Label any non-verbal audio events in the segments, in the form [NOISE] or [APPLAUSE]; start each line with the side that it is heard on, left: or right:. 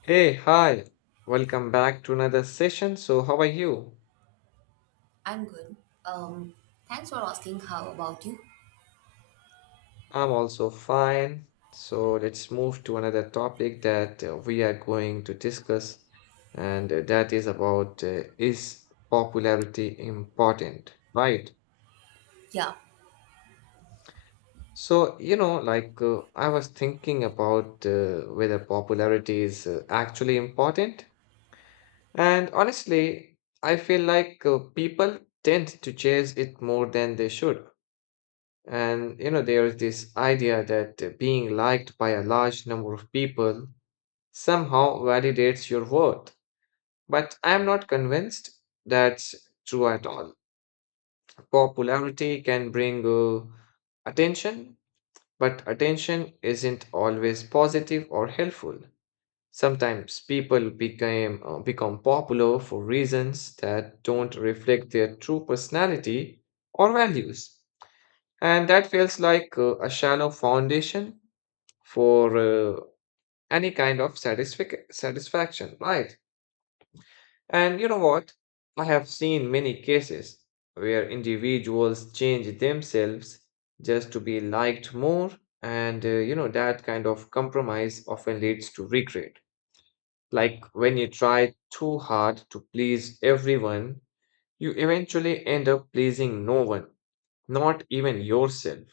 left: Hey, hi. Welcome back to another session. So, how are you?
right: I'm good. Um, Thanks for asking. How about you?
left: I'm also fine. So, let's move to another topic that we are going to discuss, and that is about is popularity important, right?
right: Yeah,
left: So, you know, I was thinking about whether popularity is actually important, and honestly, I feel like people tend to chase it more than they should. And you know, there is this idea that being liked by a large number of people somehow validates your worth. But I'm not convinced that's true at all. Popularity can bring attention, but attention isn't always positive or helpful. Sometimes people become popular for reasons that don't reflect their true personality or values, and that feels like a shallow foundation for any kind of satisfaction, right? And you know what? I have seen many cases where individuals change themselves just to be liked more, and you know, that kind of compromise often leads to regret. Like when you try too hard to please everyone, you eventually end up pleasing no one, not even yourself.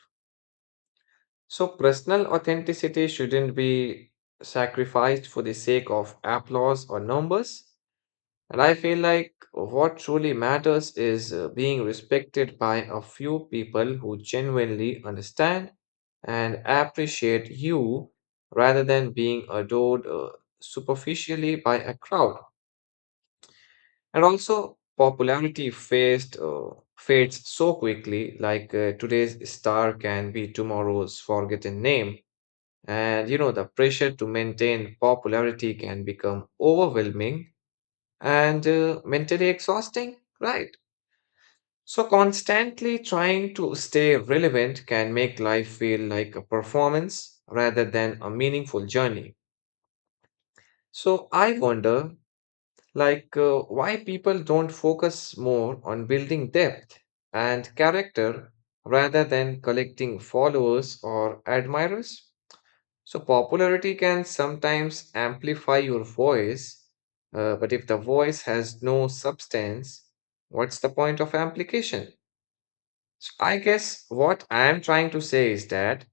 left: So, personal authenticity shouldn't be sacrificed for the sake of applause or numbers. And I feel like what truly matters is being respected by a few people who genuinely understand and appreciate you rather than being adored superficially by a crowd. And also, popularity fades so quickly, like today's star can be tomorrow's forgotten name. And you know, the pressure to maintain popularity can become overwhelming and mentally exhausting, right? So, constantly trying to stay relevant can make life feel like a performance rather than a meaningful journey. So, I wonder, why people don't focus more on building depth and character rather than collecting followers or admirers? So, popularity can sometimes amplify your voice, but if the voice has no substance, what's the point of amplification? So, I guess what I am trying to say is that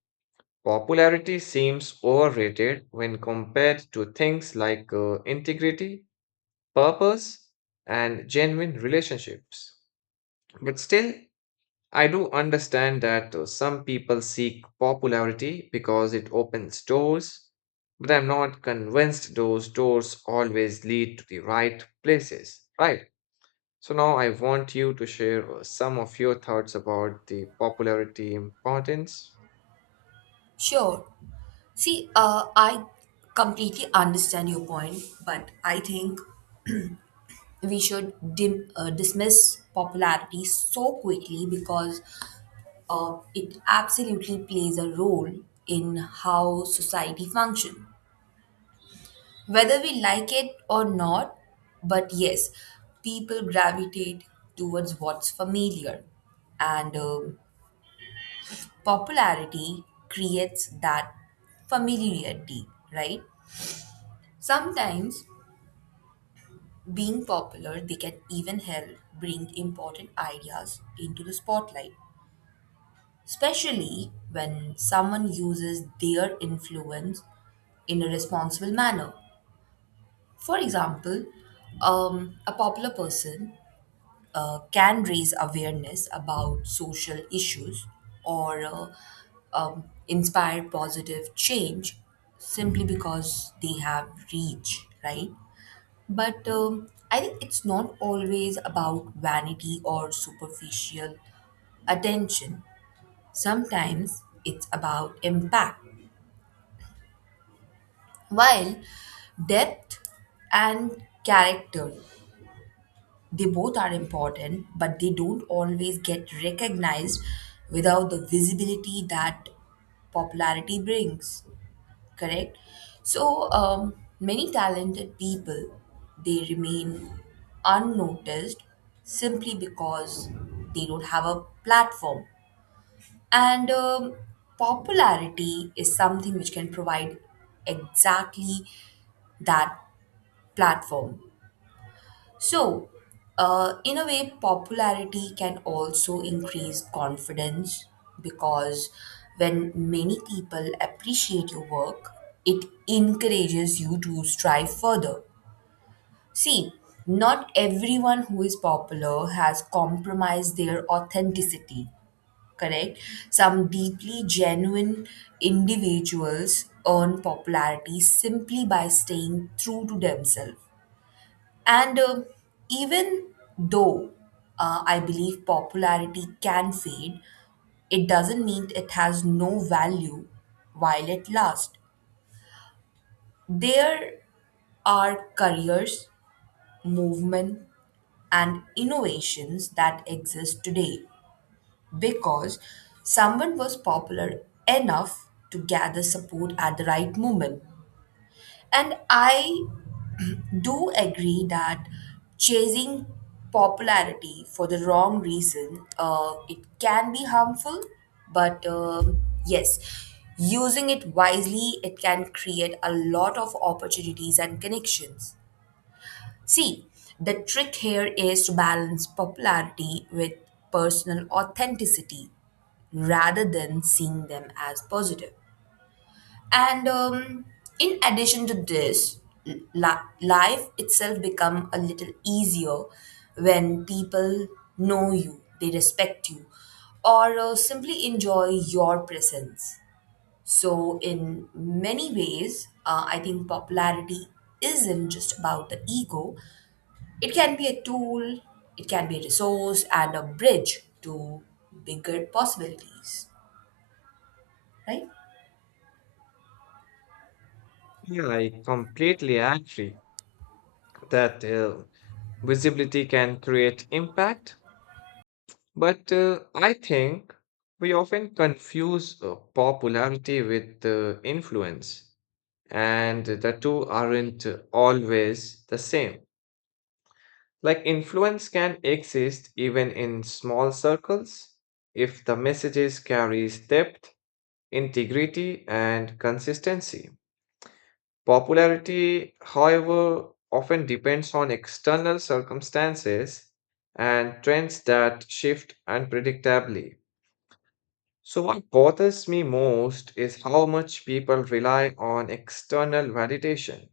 left: popularity seems overrated when compared to things like integrity, purpose, and genuine relationships. But still, I do understand that some people seek popularity because it opens doors, but I'm not convinced those doors always lead to the right places, right? So now I want you to share some of your thoughts about the popularity importance.
right: sure. See, I completely understand your point, but I think [CLEARS THROAT] we should dismiss popularity so quickly because it absolutely plays a role in how society functions. Whether we like it or not, but yes, people gravitate towards what's familiar. And popularity creates that familiarity, right? Sometimes being popular, they can even help bring important ideas into the spotlight, especially when someone uses their influence in a responsible manner. For example, a popular person can raise awareness about social issues or inspire positive change simply because they have reach, right? But I think it's not always about vanity or superficial attention. Sometimes it's about impact, while depth and character. They both are important, but they don't always get recognized without the visibility that popularity brings. Correct? So, many talented people they remain unnoticed simply because they don't have a platform. And popularity is something which can provide exactly that platform. So, in a way, popularity can also increase confidence because when many people appreciate your work, it encourages you to strive further. See, not everyone who is popular has compromised their authenticity, correct? Some deeply genuine individuals earn popularity simply by staying true to themselves, and even though I believe popularity can fade, it doesn't mean it has no value while it lasts. There are careers, movement, and innovations that exist today because someone was popular enough to gather support at the right moment. And I do agree that chasing popularity for the wrong reason it can be harmful, but yes, using it wisely, it can create a lot of opportunities and connections. See, the trick here is to balance popularity with personal authenticity rather than seeing them as positive. And in addition to this, life itself become a little easier when people know you, they respect you, or simply enjoy your presence. So, in many ways, I think popularity isn't just about the ego. It can be a tool, it can be a resource, and a bridge to bigger possibilities, right?
left: Yeah, I completely agree that visibility can create impact, but I think we often confuse popularity with influence. And the two aren't always the same. Like influence can exist even in small circles if the messages carries depth, integrity and consistency. Popularity, however, often depends on external circumstances and trends that shift unpredictably. So what bothers me most is how much people rely on external validation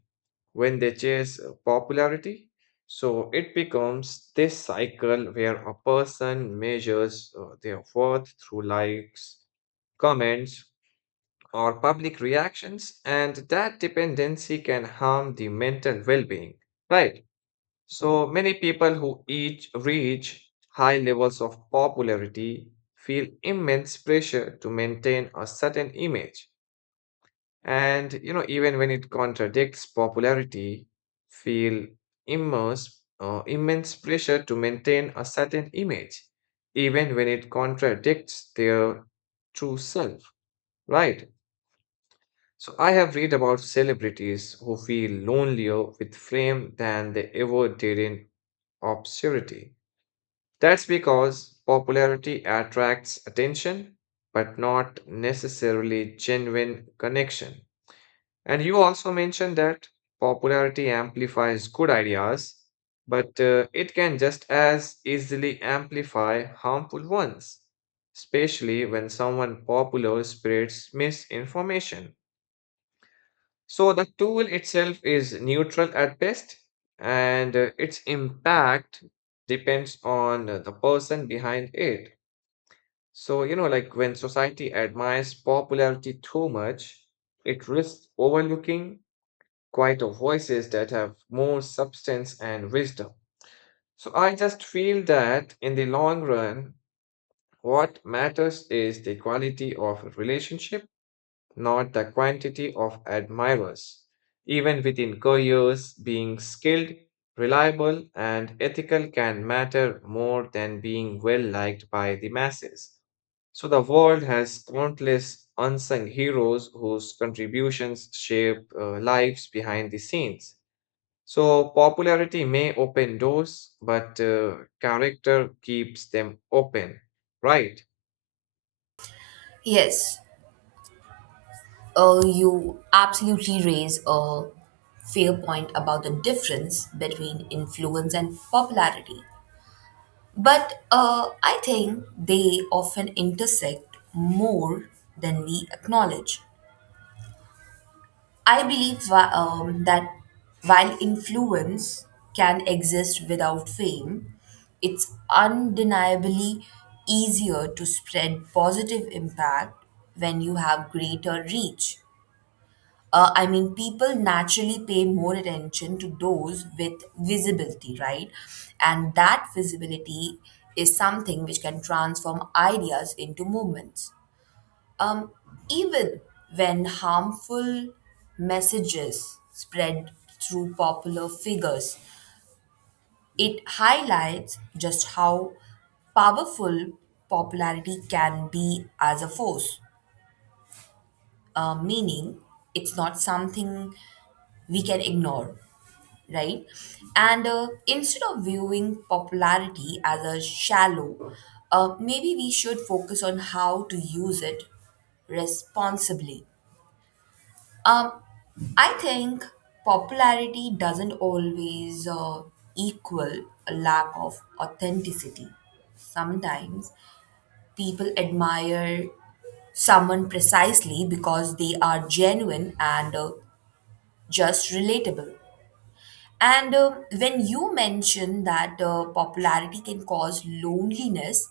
left: when they chase popularity. So it becomes this cycle where a person measures their worth through likes, comments, or public reactions, and that dependency can harm the mental well being. Right. So many people who each reach high levels of popularity feel immense pressure to maintain a certain image and you know, even when it contradicts popularity, feel immense pressure to maintain a certain image, even when it contradicts their true self, right? So I have read about celebrities who feel lonelier with fame than they ever did in obscurity. That's because popularity attracts attention, but not necessarily genuine connection. And you also mentioned that popularity amplifies good ideas, but it can just as easily amplify harmful ones, especially when someone popular spreads misinformation. So the tool itself is neutral at best, and its impact depends on the person behind it. So, you know, like when society admires popularity too much, it risks overlooking quieter voices that have more substance and wisdom. So I just feel that in the long run, what matters is the quality of a relationship, not the quantity of admirers. Even within careers, being skilled, reliable, and ethical can matter more than being well liked by the masses. So the world has countless unsung heroes whose contributions shape lives behind the scenes. So popularity may open doors, but character keeps them open, right?
right: Yes. You absolutely raise a fair point about the difference between influence and popularity. But I think they often intersect more than we acknowledge. I believe that while influence can exist without fame, it's undeniably easier to spread positive impact when you have greater reach. I mean, people naturally pay more attention to those with visibility, right? And that visibility is something which can transform ideas into movements. Um, Even when harmful messages spread through popular figures, it highlights just how powerful popularity can be as a force, meaning it's not something we can ignore, right? And instead of viewing popularity as a shallow, maybe we should focus on how to use it responsibly. Um, I think popularity doesn't always equal a lack of authenticity. Sometimes people admire someone precisely because they are genuine and just relatable. And when you mention that popularity can cause loneliness,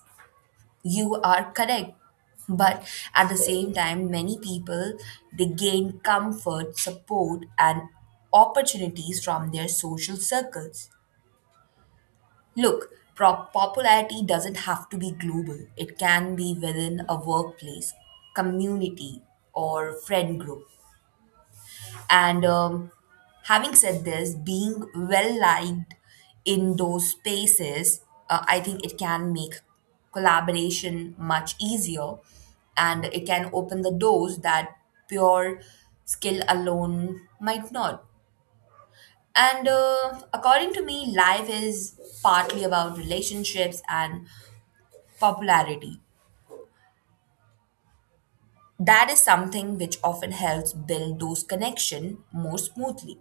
right: you are correct. But at the same time, many people they gain comfort, support, and opportunities from their social circles. Look, popularity doesn't have to be global. It can be within a workplace, community, or friend group. And having said this, being well liked in those spaces, I think it can make collaboration much easier, and it can open the doors that pure skill alone might not. And according to me, life is partly about relationships and popularity. That is something which often helps build those connections more smoothly.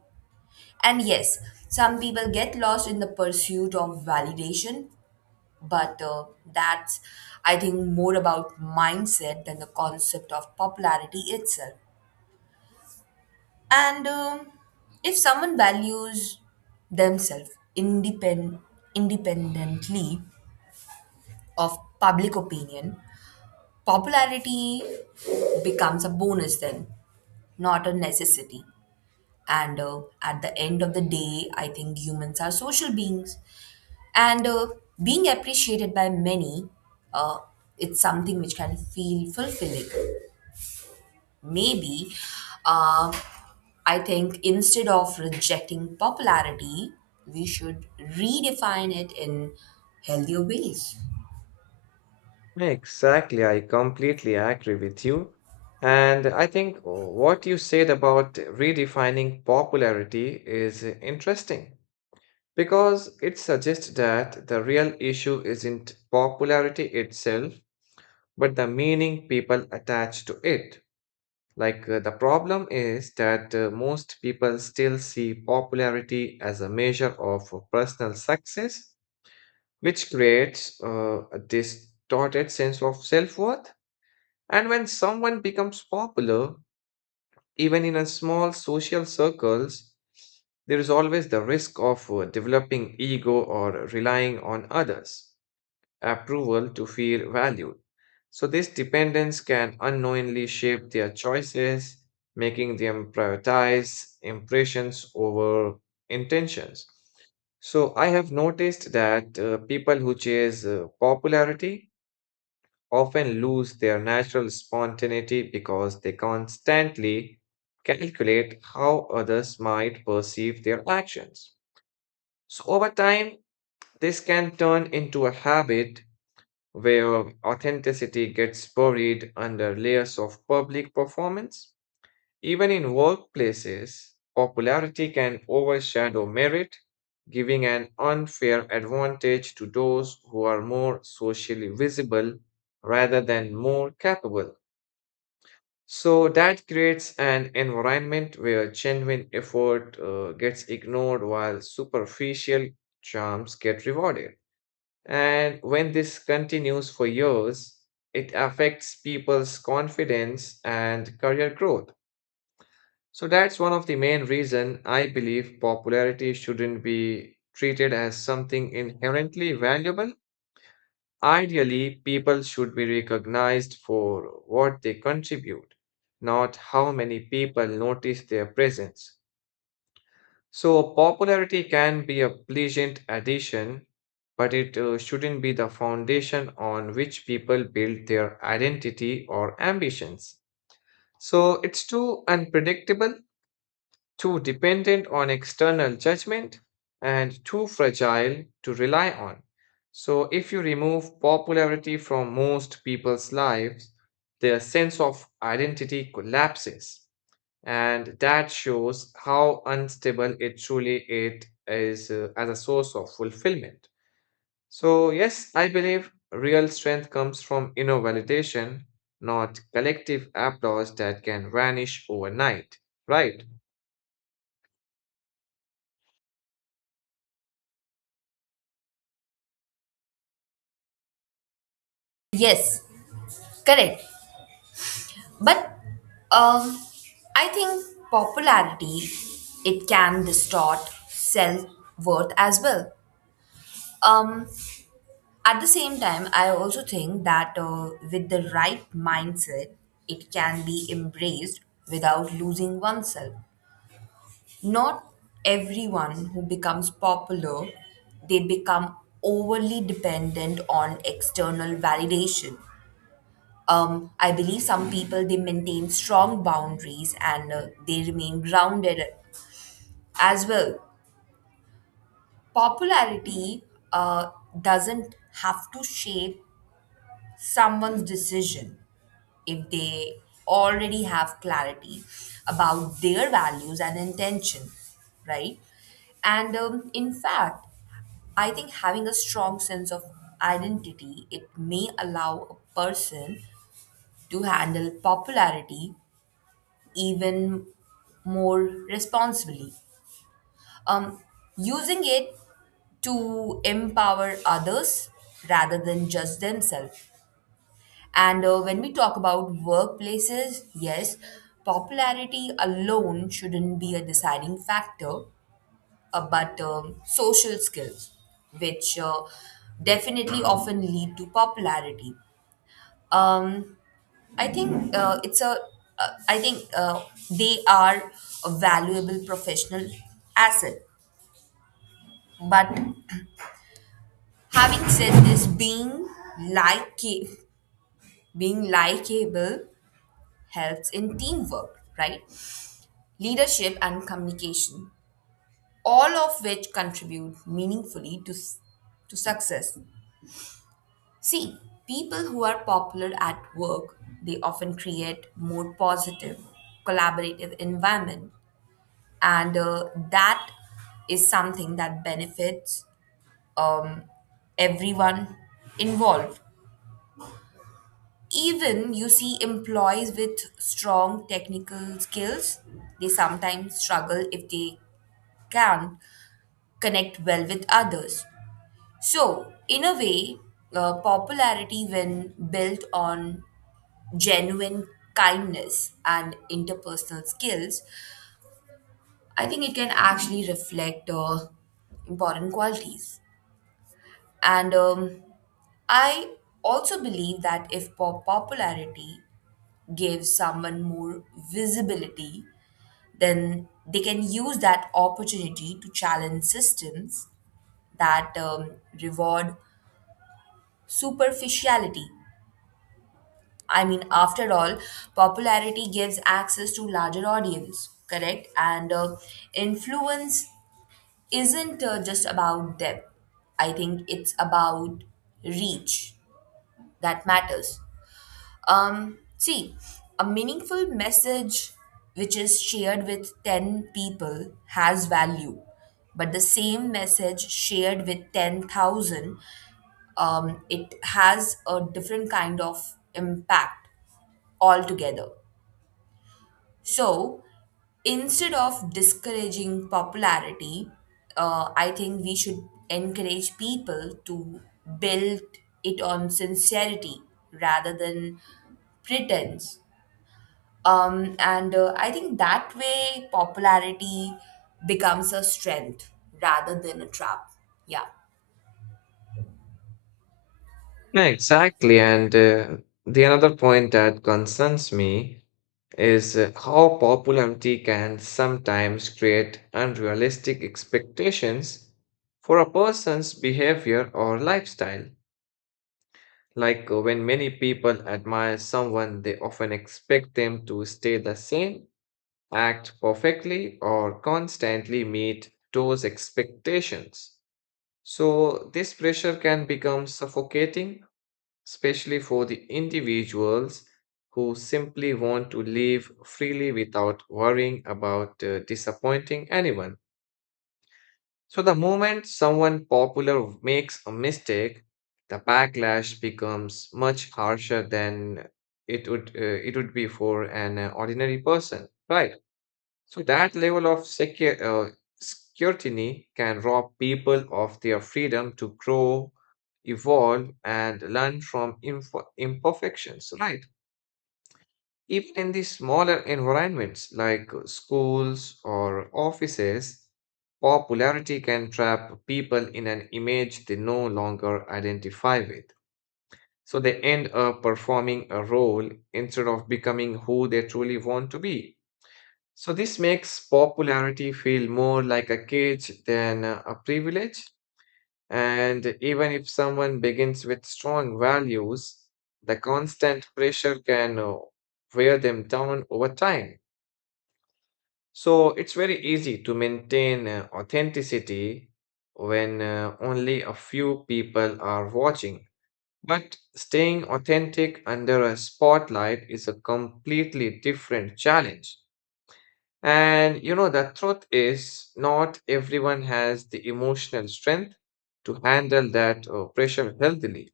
right: And yes, some people get lost in the pursuit of validation, but that's, I think, more about mindset than the concept of popularity itself. And if someone values themselves independ- independently of public opinion, popularity becomes a bonus then, not a necessity. And at the end of the day, I think humans are social beings, and being appreciated by many, uh, it's something which can feel fulfilling. Maybe uh, I think instead of rejecting popularity, we should redefine it in healthier ways.
left: Exactly, I completely agree with you. And I think what you said about redefining popularity is interesting because it suggests that the real issue isn't popularity itself, but the meaning people attach to it. The problem is that most people still see popularity as a measure of personal success, which creates a distorted sense of self worth. And when someone becomes popular, even in a small social circles, there is always the risk of developing ego or relying on others approval to feel valued. So, this dependence can unknowingly shape their choices, making them prioritize impressions over intentions. So, I have noticed that people who chase popularity often lose their natural spontaneity because they constantly calculate how others might perceive their actions. So, over time, this can turn into a habit where authenticity gets buried under layers of public performance. Even in workplaces, popularity can overshadow merit, giving an unfair advantage to those who are more socially visible rather than more capable. So that creates an environment where genuine effort gets ignored while superficial charms get rewarded. And when this continues for years, it affects people's confidence and career growth. So that's one of the main reason I believe popularity shouldn't be treated as something inherently valuable. Ideally, people should be recognized for what they contribute, not how many people notice their presence. So, popularity can be a pleasant addition, but it shouldn't be the foundation on which people build their identity or ambitions. So, it's too unpredictable, too dependent on external judgment, and too fragile to rely on. So, if you remove popularity from most people's lives, their sense of identity collapses and that shows how unstable it truly it is as a source of fulfillment. So yes, I believe real strength comes from inner validation, not collective applause that can vanish overnight, right?
right: Yes, correct. But um, I think popularity, it can distort self-worth as well. um, At the same time, I also think that with the right mindset, it can be embraced without losing oneself. Not everyone who becomes popular, they become overly dependent on external validation. I believe some people they maintain strong boundaries, and they remain grounded as well. Popularity uh, doesn't have to shape someone's decision if they already have clarity about their values and intention, right? And in fact, I think having a strong sense of identity, it may allow a person to handle popularity even more responsibly. Um, Using it to empower others rather than just themselves. And when we talk about workplaces, yes, popularity alone shouldn't be a deciding factor, but social skills, which definitely often lead to popularity. Um, I think it's a. I think they are a valuable professional asset. But having said this, like being likable helps in teamwork, right? Leadership, and communication, all of which contribute meaningfully to success. See, people who are popular at work, they often create more positive, collaborative environment. And that is something that benefits um, everyone involved. Even you see employees with strong technical skills, they sometimes struggle if they can't connect well with others. So, in a way, popularity, when built on genuine kindness and interpersonal skills, I think it can actually reflect important qualities. And I also believe that if popularity gives someone more visibility, then they can use that opportunity to challenge systems that reward superficiality. I mean, after all, popularity gives access to larger audience, correct? And influence isn't just about depth. I think it's about reach that matters. See, a meaningful message which is shared with 10 people has value, but the same message shared with 10,000, it has a different kind of impact altogether. So instead of discouraging popularity, I think we should encourage people to build it on sincerity rather than pretense. And I think that way popularity becomes a strength rather than a trap. Yeah.
left: Yeah, exactly, and the another point that concerns me is how popularity can sometimes create unrealistic expectations for a person's behavior or lifestyle. Like when many people admire someone, they often expect them to stay the same, act perfectly, or constantly meet those expectations. So, this pressure can become suffocating, especially for the individuals who simply want to live freely without worrying about disappointing anyone. So the moment someone popular makes a mistake, the backlash becomes much harsher than it would be for an ordinary person, right? So that level of scrutiny can rob people of their freedom to grow, evolve, and learn from imperfections, right? Even in the smaller environments like schools or offices, popularity can trap people in an image they no longer identify with. So they end up performing a role instead of becoming who they truly want to be. So this makes popularity feel more like a cage than a privilege. And even if someone begins with strong values, the constant pressure can wear them down over time. So it's very easy to maintain authenticity when only a few people are watching. But staying authentic under a spotlight is a completely different challenge. And you know, the truth is, not everyone has the emotional strength to handle that pressure healthily.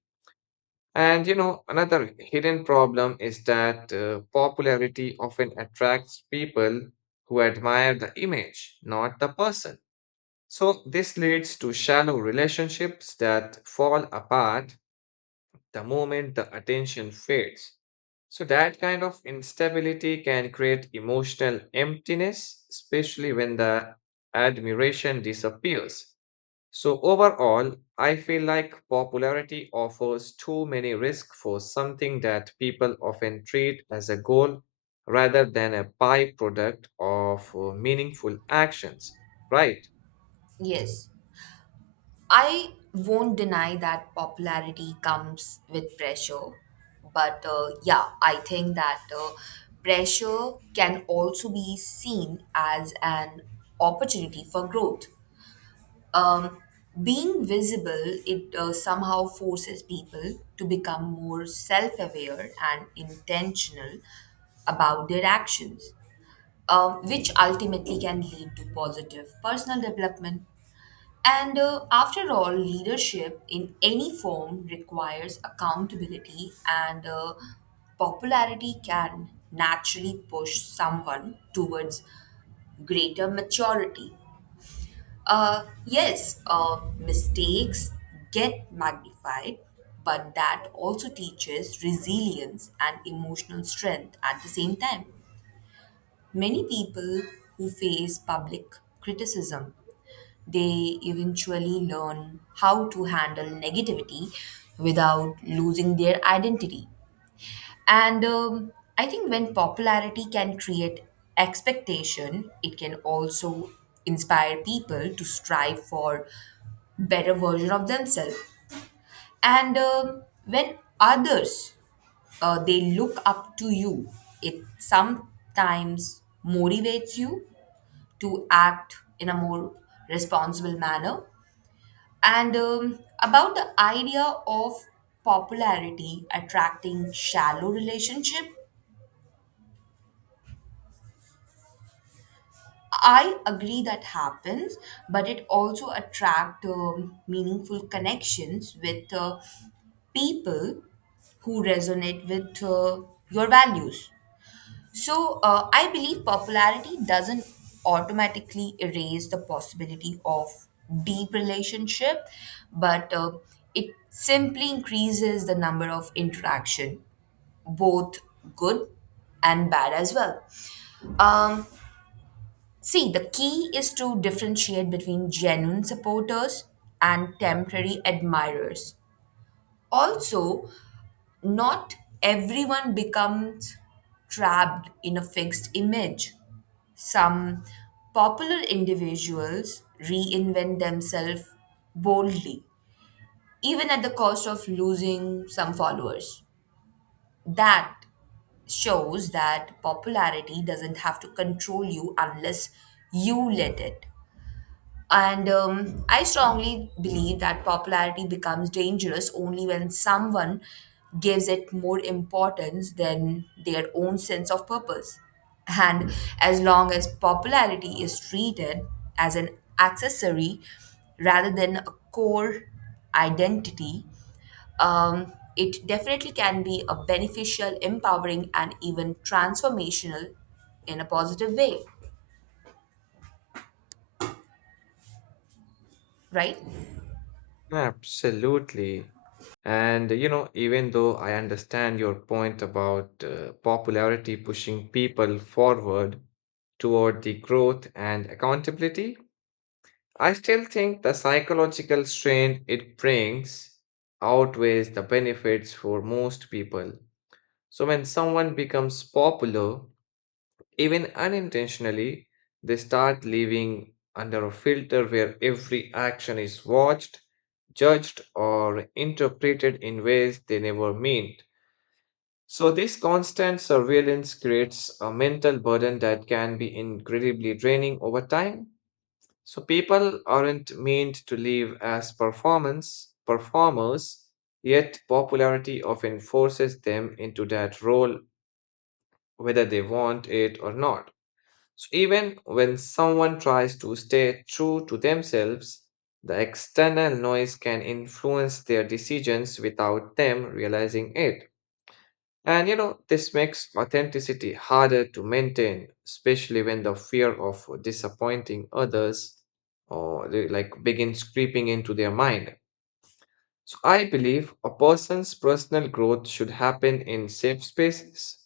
left: And you know, another hidden problem is that popularity often attracts people who admire the image, not the person. So this leads to shallow relationships that fall apart the moment the attention fades. So that kind of instability can create emotional emptiness, especially when the admiration disappears. So overall, I feel like popularity offers too many risks for something that people often treat as a goal rather than a byproduct of meaningful actions, right?
right: Yes. I won't deny that popularity comes with pressure, but yeah, I think that pressure can also be seen as an opportunity for growth. Um, Being visible, it somehow forces people to become more self aware and intentional about their actions, which ultimately can lead to positive personal development. And after all, leadership in any form requires accountability, and popularity can naturally push someone towards greater maturity. Yes, mistakes get magnified, but that also teaches resilience and emotional strength at the same time. Many people who face public criticism they eventually learn how to handle negativity without losing their identity. And I think when popularity can create expectation, it can also inspire people to strive for better version of themselves. And when others they look up to you, it sometimes motivates you to act in a more responsible manner. And about the idea of popularity attracting shallow relationship, I agree that happens, but it also attract meaningful connections with people who resonate with your values. So I believe popularity doesn't automatically erase the possibility of deep relationship, but it simply increases the number of interaction, both good and bad as well. Um, See, the key is to differentiate between genuine supporters and temporary admirers. Also, not everyone becomes trapped in a fixed image. Some popular individuals reinvent themselves boldly, even at the cost of losing some followers. That shows that popularity doesn't have to control you unless you let it. And I strongly believe that popularity becomes dangerous only when someone gives it more importance than their own sense of purpose. And as long as popularity is treated as an accessory rather than a core identity, it definitely can be a beneficial, empowering, and even transformational in a positive way, right?
left: Absolutely. And you know, even though I understand your point about popularity pushing people forward toward the growth and accountability, I still think the psychological strain it brings outweighs the benefits for most people. So, when someone becomes popular, even unintentionally, they start living under a filter where every action is watched, judged, or interpreted in ways they never meant. So, this constant surveillance creates a mental burden that can be incredibly draining over time. So people aren't meant to live as performance performers, yet popularity often forces them into that role whether they want it or not. So even when someone tries to stay true to themselves, the external noise can influence their decisions without them realizing it. And you know, this makes authenticity harder to maintain, especially when the fear of disappointing others or like begins creeping into their mind. So I believe a person's personal growth should happen in safe spaces,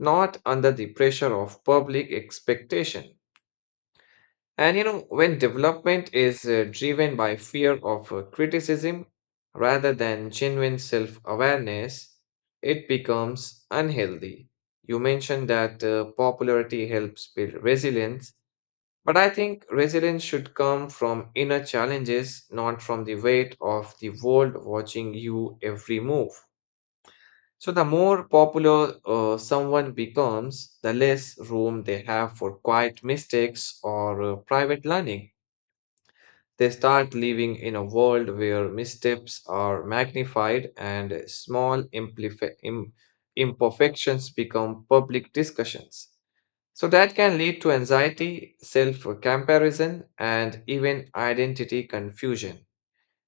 left: not under the pressure of public expectation. And you know, when development is driven by fear of criticism rather than genuine self awareness, it becomes unhealthy. You mentioned that popularity helps build resilience, but I think resilience should come from inner challenges, not from the weight of the world watching you every move. So, the more popular someone becomes, the less room they have for quiet mistakes or private learning. They start living in a world where missteps are magnified and small imperfections become public discussions. So, that can lead to anxiety, self comparison, and even identity confusion.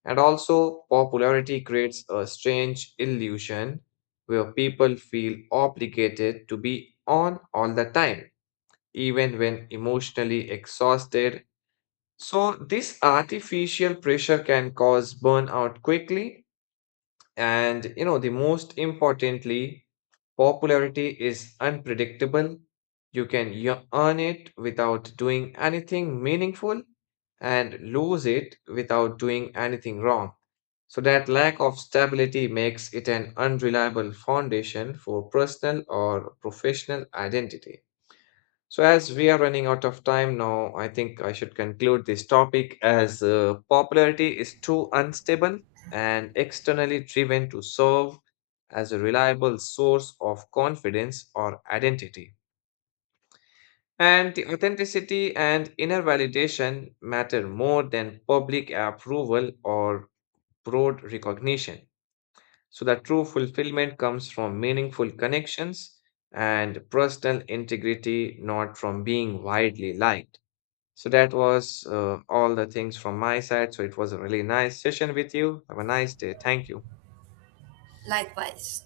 left: And also, popularity creates a strange illusion where people feel obligated to be on all the time, even when emotionally exhausted. So this artificial pressure can cause burnout quickly. And you know, the most importantly, popularity is unpredictable. You can earn it without doing anything meaningful and lose it without doing anything wrong. So that lack of stability makes it an unreliable foundation for personal or professional identity. So, as we are running out of time now, I think I should conclude this topic as popularity is too unstable and externally driven to serve as a reliable source of confidence or identity. And the authenticity and inner validation matter more than public approval or broad recognition. So, the true fulfillment comes from meaningful connections and personal integrity, not from being widely liked. So that was all the things from my side. So it was a really nice session with you. Have a nice day. Thank you.
right: Likewise.